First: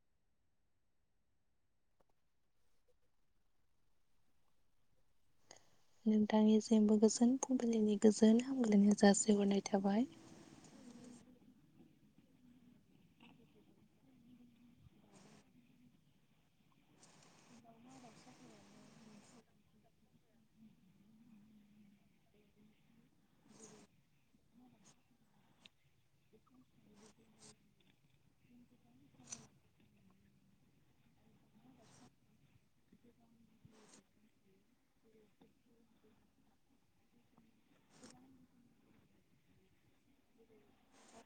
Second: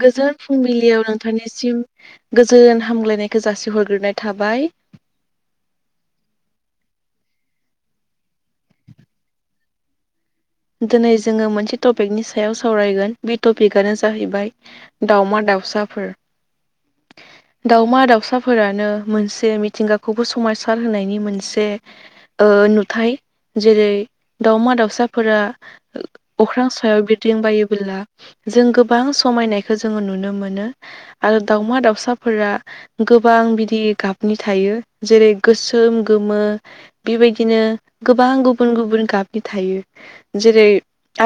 गोजोन फुंबिलियाव नोंथांनिसिम गोजोन हामलायनायखो जासिहरग्रोनाय थाबाय। नोंथांनिसिमबो गोजोन फुंबिलिनि गोजोन हामलायनाय जासिहरनाय थाबाय। दिनै जोङो मोनसे टपिकनि सायाव सावरायगोन बे टपिकनो जाहैबाय दावमा-दाउसाफोर। दावमा-दाउसाफोरानो मोनसे मिथिंगाखौबो समायसार होनायनि मोनसे ओ नुथाय जेरै दावमा-दाउसा- फोरा अख्रां सायाव बिरदिं बायोबोला जों गोबां समायनायखौ जोङो नुनो मोनो आरो दाावमा दाउसाफोरा गोबां बिदि गाबनि थायो जेरै गोसोम गोमो। बे बायदिनो गोबां गुबुन गुबुन गाबनि थायो। जेरै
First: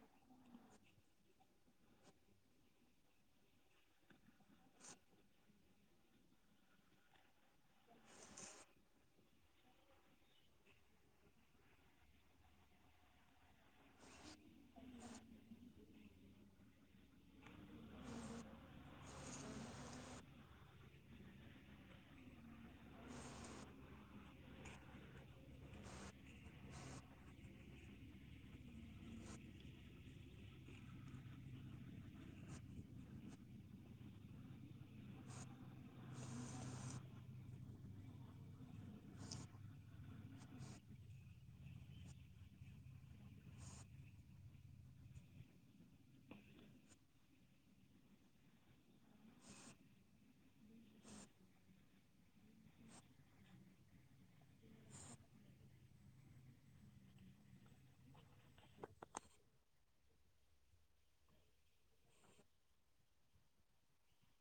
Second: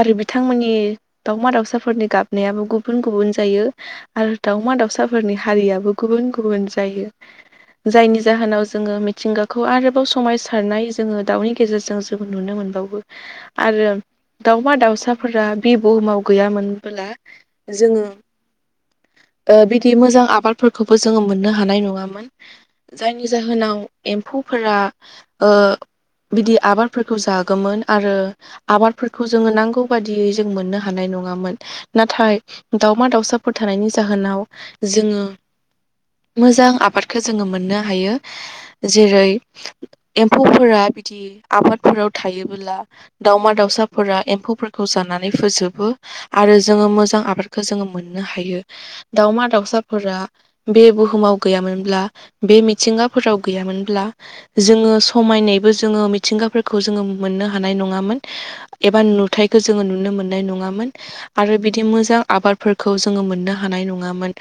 आरो बिथांमोननि दावमा दाावसाफोरनि गाबनायाबो गुबुन गुबुन जायो। आरो दावमा दाउसाफोरनि हारियाबो गुबुन गुबुन जायो। जायनि जाहोनाव जोङो मिथिंगाखौ आरोबाव समायसारनाय जोङो दाउनि गेजेरजों जों नुनो मोनबावो। आरो दावमा-दाउसाफोरा बि बुहुमाव गैयामोनब्ला जोङो ओ बिदि मोजां आबादफोरखौबो जोङो मोननो हानाय नङामोन। जायनि जाहोनाव एम्फौफोरा ओ बिदि आबादफोरखौ जागौमोन आरो। आबादफोरखौ जोङो नांगौ बादियै जों मोननो हानाय नङामोन। नाथाय दावमा दाउसाफोर थानायनि जाहोनाव जोङो मोजां आबादखौ जोङो मोननो हायो जेरै एम्फौफोरा बिदि आबादफोराव थायोबोला दावमा दाउसाफोरा एम्फौफोरखौ जानानै फोजोबो आरो जोङो मोजां आबादखौ जोङो मोननो हायो दावमा दाउसाफोरा बे बुहुमाव गैया मोनब्ला बे मिथिंगाफोराव गैया मोनब्ला जोङो समायनायबो जोङो मिथिंगाफोरखौ जोङो मोननो हानाय नङामोन एबा नुथायखौ जोङो नुनो मोननाय नङामोन आरो बिदि मोजां आबादफोरखौ जोङो मोननो हानाय नङामोन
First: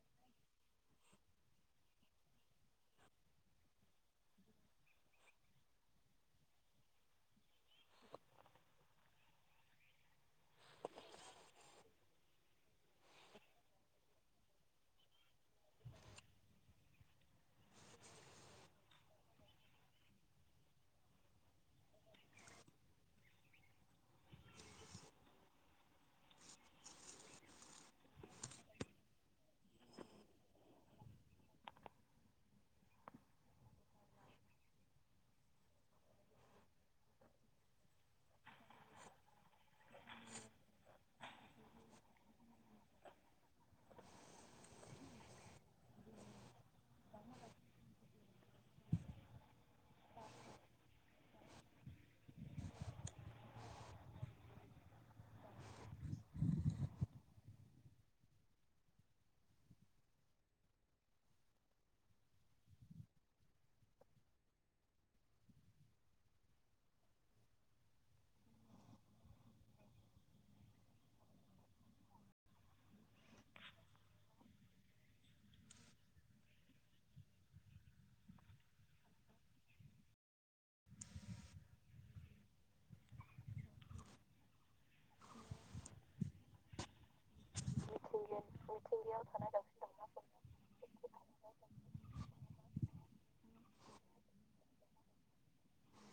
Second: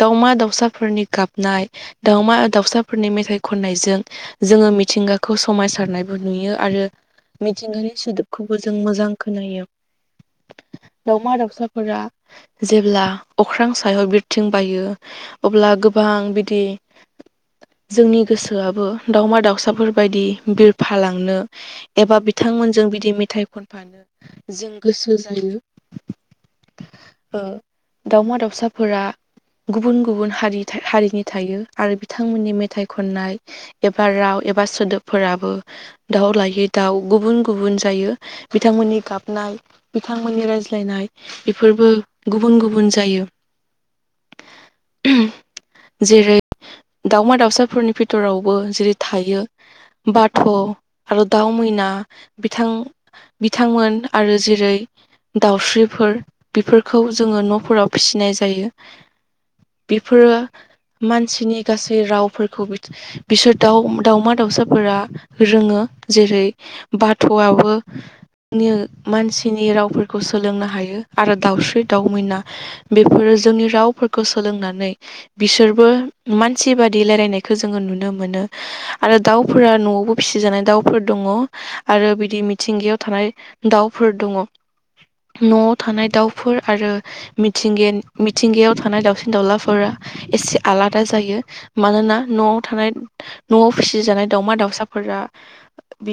दावमा दाउसाफोरनि गाबनाय दावमा दाउसाफोरनि मेथाइ खननायजों जोङो मिथिंगाखौ समायसारनायबो नुयो आरो मिथिंगानि सोदोबखौबो जों मोजां खोनायो दावउमा दाउसाफोरा जेब्ला अख्रां सायाव बिरथिं बायो अब्ला गोबां बिदि जोंनि गोसोआबो दावमा दाउसाफोर बायदि बिरफा लांनो एबा बिथांमोन जों बिदि मेथाइ खनफानो जों गोसो जायो। ओ दावमा दाउसाफोरा गुबुन गुबुन हारि हारिनि थायो आरो बिथांमोननि मेथाइ खननाय एबा राव एबा सोदोबफोराबो दाउ लायै दाउ गुबुन गु गुबुन जायो बिथांमोननि गाबनाय बिथांमोननि रायज्लायनाय बेफोरबो गुबुन गुबुन जायो। जेरै दावमा दाउसाफोरनि फि रावबो जेरै थायो बाथ' आरो दाउ मैना बिथां बिथांमोन आरो जेरै दाउस्रिफोर बेफोरखौ जोङो न'फोराव फिसिनाय जायो बेफोरो मानसिनि गासै रावफोरखौ बिसोर दाउ दावमा दाउसाफोरा रोङो जेरै बाथ'आबो नि मानसिनि रावफोरखौ सोलोंनो हायो आरो दाउस्रि दाउ मैना बेफोरो जोंनि रावफोरखौ सोलोंनानै बिसोरबो मानसि बादि रायलायनायखौ जोङो नुनो मोनो। आरो दाउफोरा न'आवबो फिसिजानाय दाउफोर दङ। आरो बिदि मिथिंगायाव थानाय दाउफोर दङ न'आव थानाय दाउफोर आरो मिथिंगेन मिथिंगायाव थानाय दाावसिन दाउलाफोरा एसे आलादा जायो मानोना न'आव थानाय न'आव फिसिजानाय दावमा दाउसाफोरा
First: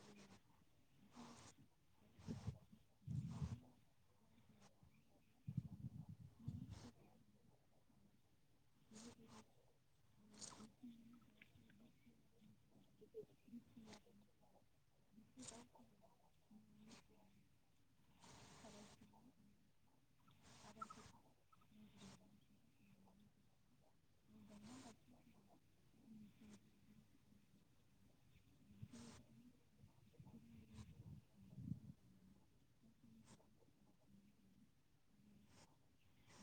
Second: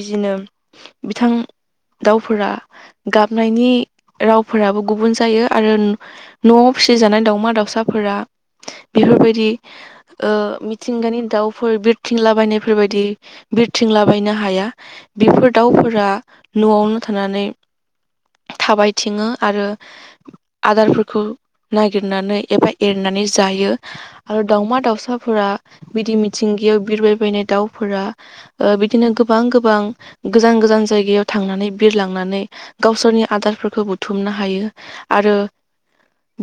बिदिनो बिथां दाावफोरा गाबनायनि रावफोराबो गुबुन जायो आरो। न'आव फिसिजानाय दाावमा दाउसाफोरा बेफोरबायदि मिथिंगानि दाउफोर बिरथिंलाबायनायफोरबायायदि बिरथिंलाबायनो हाया बेफोर दाउफोरा न'आवनो थानानै थाबायथिङो आरो आदारफोरखौ नागिरनानै एबा एरनानै जायो आरो दाउमा दाउसाफोरा बिदि मिथिंगायाव बिरबायबायनाय दाउफोरा ओ बिदिनो गोबां गोबां गोजान गोजान जायगायाव थांनानै बिरलांनानै गावसोरनि आदारफोरखौ बुथुमनो हायो आरो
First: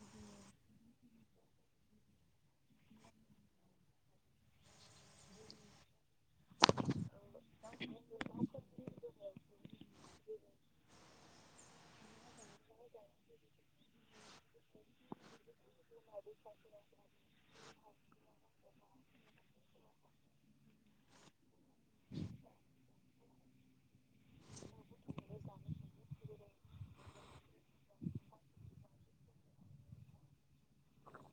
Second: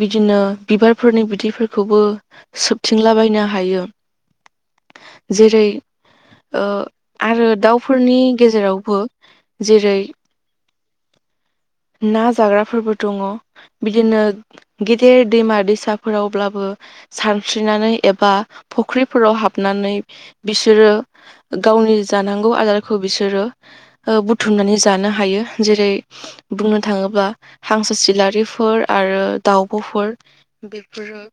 बिदिनो बिबारफोरनि बिदैफोरखौबो सोबथिंलाबायनो हायो जेरै आरो दाउफोरनि गेजेरावबो जेरै ना जाग्राफोरबो दङ बिदिनो गेदेर दैमा दैसाफोरावब्लाबो सानस्रिनानै एबा फुख्रिफोराव हाबनानै बिसोरो गावनि जानांगौ आदारखौ बिसोरो बुथुमनानै जानो हायो जेरै बुंनो थाङोब्ला हांसो सिलारिफोर आरो दाावब'फोर बेफोरो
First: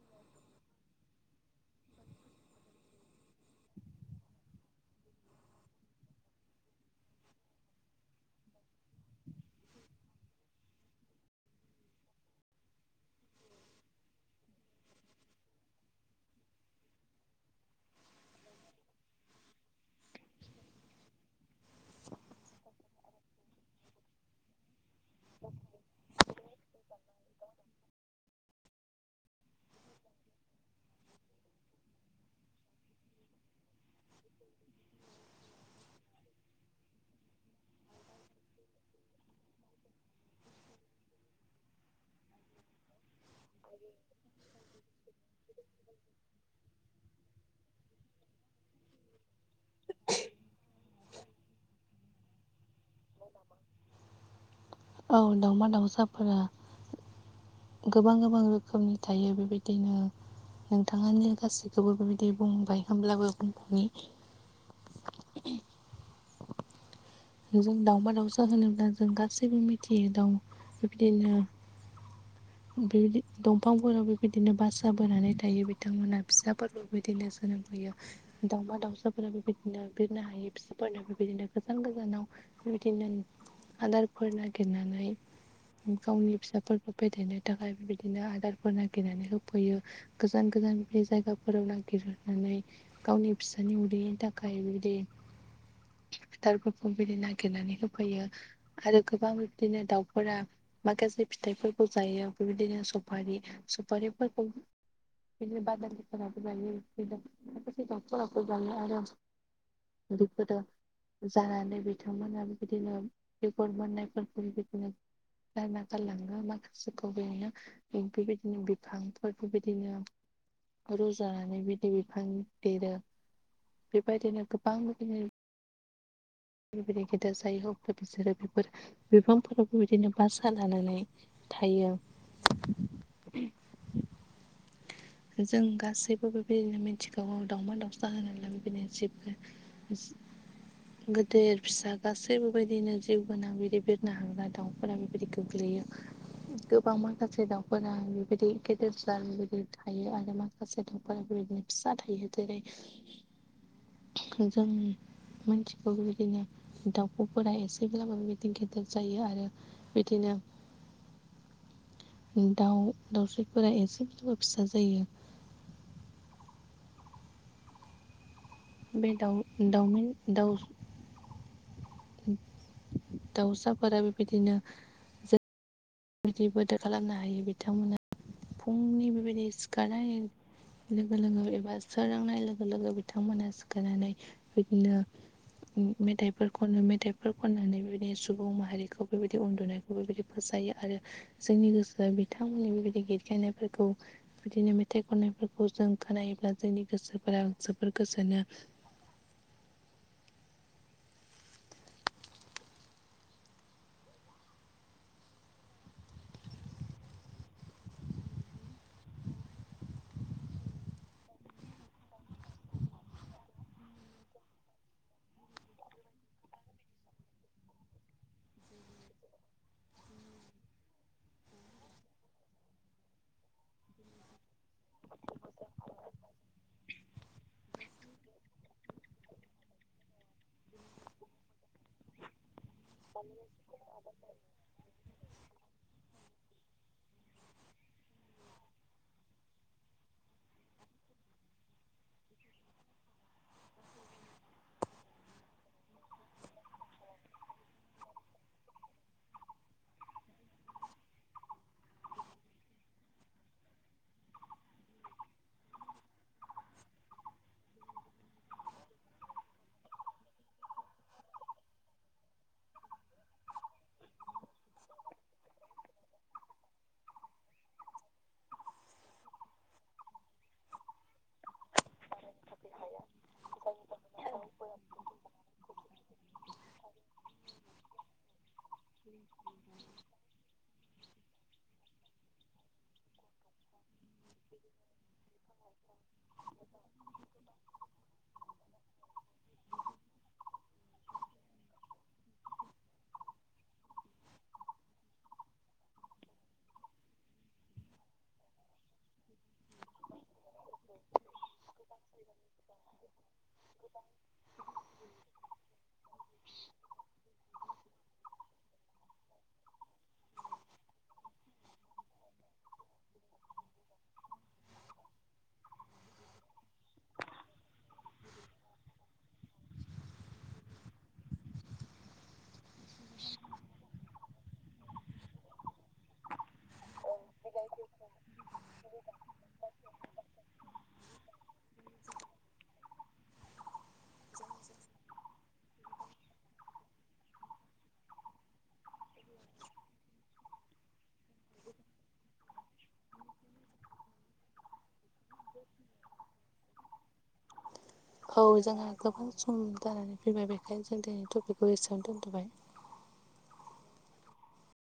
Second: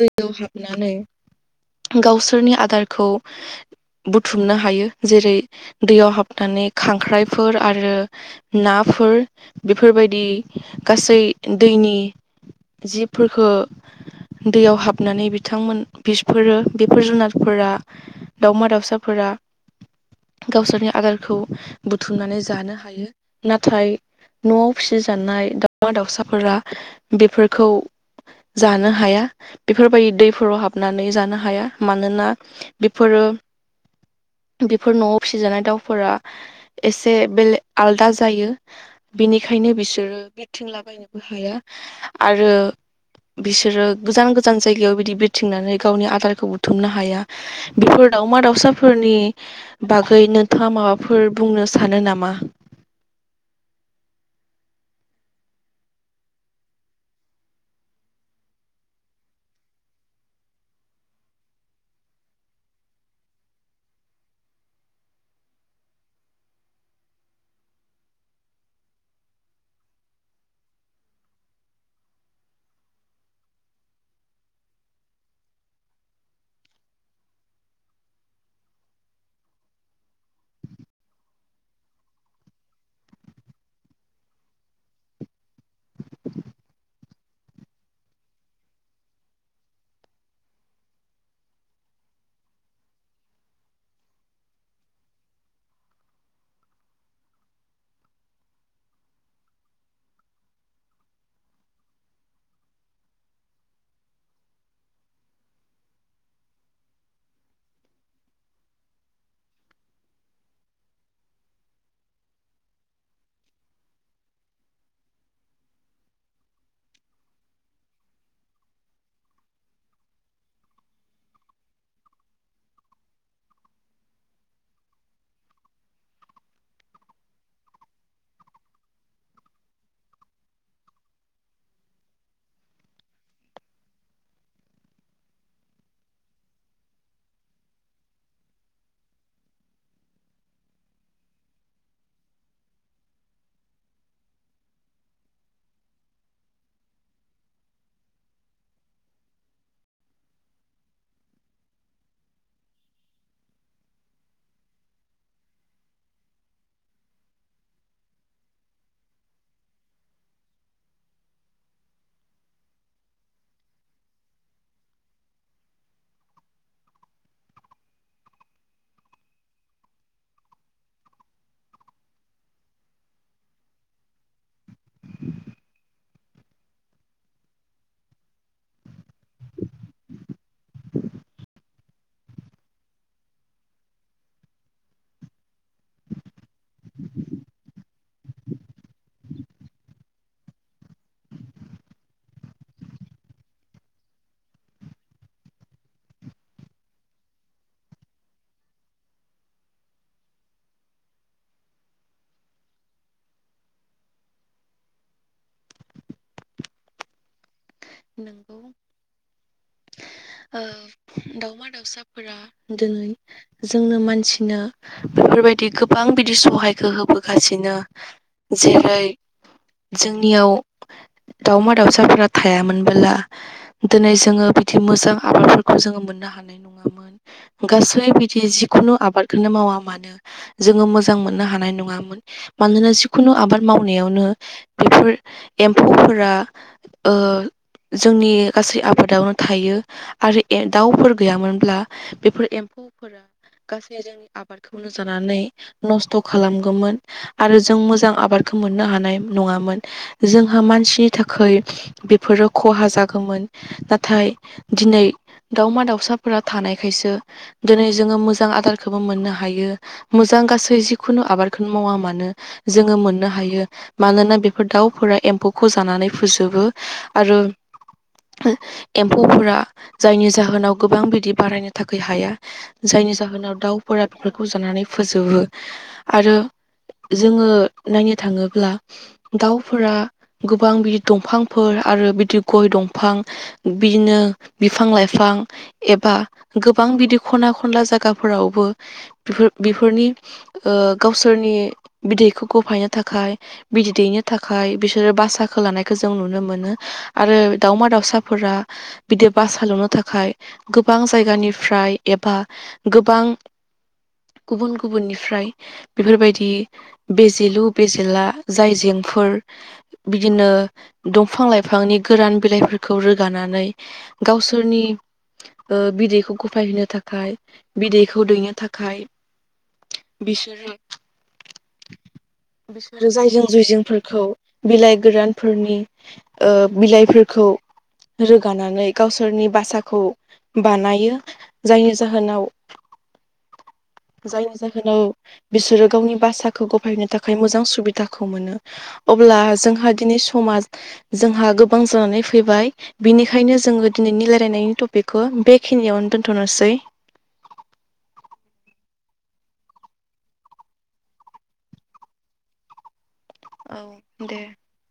दैयाव हाबनानै गावसोरनि आदारखौ बुथुमनो हायो जेरै दैयाव हाबनानै खांख्राइफोर आरो नाफोर बेफोरबायदि गासै दैनि जिबफोरखौ दैयाव हाबनानै बिथांमोन बिसफोरो बेफोर जुनारफोरा दाउमा दाउसाफोरा गावसोरनि आगारखौ बुथुमनानै जानो हायो नाथाय न'आव फिसिजानाय दाावमा दाउसाफोरा बेफोरखौ जानो हाया बेफोरबायदि दैफोराव हाबनानै जानो हाया मानोना बेफोरो बेफोर न'आव फिसिजानाय दाउफोरा एसे बेले आलदा जायो बिनिखायनो बिसोरो बिरथिंलाबायनोबो हाया आरो बिसोरो गोजान गोजान जायगायाव बिदि थिंनानै गावनि आदारखौ बुथुमनो हाया बेफोर दाावमा दाउसाफोरनि बागै नोंथाङा माबाफोर बुंनो सानो नामा औ दावमा दाउसाफोरा गोबां गोबां रोखोमनि थायो बेबायदिनो नोंथाङानो गासैखौबो बेबायदि बुंबाय होनोमब्लाबो बुंफनि जों दाावबा दाउसा होनोब्ला जों गासैबो मिथियो दाउ बिबदिनो [inaudible] बेबायदि दंफांफोराव बेबायदिनो बासा बोनानै थायो बिथांमोनहा फिसाफोर बेबायदिनो सोलोंफैयो दाउमा दाउसाफोरा बेबायदिनो बिरनो हायो फिसाफोरनो बेबायदिनो गोजान गोजान गोजानाव बिदिनो आदारफोर नागिरनानै गावनि फिसाफोरखौ फेथायेरनो थाखाय बिबायदिनो आदारफोर नागिरनानै होफैयो गोजान गोजान बे जायगाफोराव नागिरहनानै गावनि फिसानि उदैनि थाखाय बिदिथार बे बिदि नागिरनानै होफैयो आरो गोबां बिदिनो दाउफोरा माखासे फिथाइफोरखौ जायो बेबायदिनो सफारि सफारिफोरखौ बिदिनो बाद ज ज आरो बेफोर जागोन ै बिथांमोना बिबायदिनो रकर्ड मोननायफोरखौ बिबायदिनो गारना गालाङो माखासेखौ बेनो बेबायदिनो बिफांफोर बेबायदिनो रज'नानै बिदि बिफां देरो। बेबायदिनो गोबां रोखोमनि [unintelligible] बिसोरो बेफोर बिफांफोरावबो बिदिनो बासा लानानै थायो। जों गासैबो बे बायदिनो मिथिखागौ दावमा-दाउसा होनोब्ला बे बायदिनो [inaudible] [inaudible] गेदेर फिसा गासैबोबायदिनो जिउ गोनां बिदि बिरनो हाग्रा दाउफोरा बेबायदि गोग्लैयो गोबां माखासे दाउफोरा बेबायदि गेदेर जार [unintelligible] थायो आरो माखासे दंफोर बे बायदिनो फिसा थायो। जेरै- जोंनि मानसिखौ बे बायदिनो दाउखौफोरा एसेब्लाबो बे बायदिनो गेदेर जायो आरो बिदिनो [inaudible] दाउ दाउस्रिफोरा एसेबाबो फिसा जायो। बे दाउ दाउमिन दाउ दाउसाफोरा बे बायदिनो बिदि बोदोर खालामनो हायो। बिथांमोना फुंनि बे बायदि सिखारनाय लोगो लोगो एबा सोरोंनाय लोगो लोगो बिथांमोना सिखारनानै बिदिनो मेथाइ फोर खनो मेथाइफोर खननानै बेबायदि सुबुं माहारिखौ बेबायदि उन्दुनायखौ बे बायदि फोजायो। आरो जोंनि गोसोआ बिथांमोननि बे बायदि गेरखायनायफोरखौ बिदिनो मेथाइ खननायफोरखौ जों खोनायोब्ला जोंनि गोसोफोरा जोबोर गोजोनो। ओ दाउमा-दाउसा फोरा दोनै जोंनो मानसिनो बेफोरबायदि गोबां बिदि सहायखो होबोगासिनो। जेरै- जोंनियाव दावमा-दाउसाफोरा थायामोन बोला दोनै जोङो बिदि मोजां आबादफोरखौ जोङो मोननो हानाय नङामोन गासै बिदि जि खुनु आबादखौनो मावा मानो जोङो मोजां मोननो हानाय नङामोन। मानोना जि खुनु आबाद मावनायावनो बेफोर एम्फौफोरा ओ जोंनि गासै आबादावनो थायो। आरो ए दाउफोर गैयामोनब्ला बेफोर एम्फौफोरा गासै जोंनि आबादखौनो जानानै नस्थ' खालामगौमोन। आरो जों मोजां आबादखौ मोननो हानाय नङामोन। जोंहा मानसिनि थाखै बेफोरो खहा जागौमोन। नाथाय दिनै दाावमा-दाउसाफोरा थानायखायसो दिनै जोङो मोजां आदारखौबो मोननो हायो। मोजां गासै जिखुनु आबादखौनो मावा मानो जोङो मोननो हायो। मानोना बेफोर दाउफोरा एम्फौखौ जानानै फोजोबो। आरो एम्फौफोरा जायनि जाहोनाव गोबां बिदि बारायनो थाखाय हाया। जायनि जाहोनाव दाउफोरा बेफोरखौ जानानै फोजोबो आरो जोङो नायनो थाङोब्ला दाउफोरा गोबां बिदि दंफांफोर आरो बिदि गइ दंफां बिदिनो बिफां-लाइफां एबा गोबां बिदि खना खनला जागाफोरावबो बिफोर बेफोरनि ओ गावसोरनि बिदैखौ गफायनो थाखाय बिदै दैैनो थाखाय बिसोरो बासाखौ लानायखौ जों नुनो मोनो। आरो दावमा-दाउसाफोरा बिदि बास सालनो थाखाय गोबां जायगानिफ्राय एबा गोबां गुबुन गुबुननिफ्राय बेफोरबायदि बेजेलु बेजेला जायजेंफोर बिदिनो दंफां लाइफां बिफांनि गोरान बिलाइफोरखौ रोगानानै गावसोरनि बिदैखौ गफायहो थाखाय, बिदैखौ दैनो थाखाय बिसोरो बिसोरो जायजें-जुयजेंफोरखौ बिलाइ गोरानफोरनि बिलाइफोरखौ रोगानानै गावसोरनि भासाखौ बानायो। जायनि जाहोनाव जायनि जाहोनाव बिसोरो गावनि भासाखौ खौ गफायनो थाखाय मोजां सुबिदाखौ मोनो अब्ला जोंहा दिनै समाज जोंहा गोबां जानानै फैबाय बिनिखायनो जोङो दिनैनि रायलायनायनि टपिकखौ बेखिनियावनो दोन्थनोसै औ जोंहा गोबां सम जानानै फैबाय बेखायनो जों दिनै टपिकखौ एसेयावनो दोनदबाय औ दे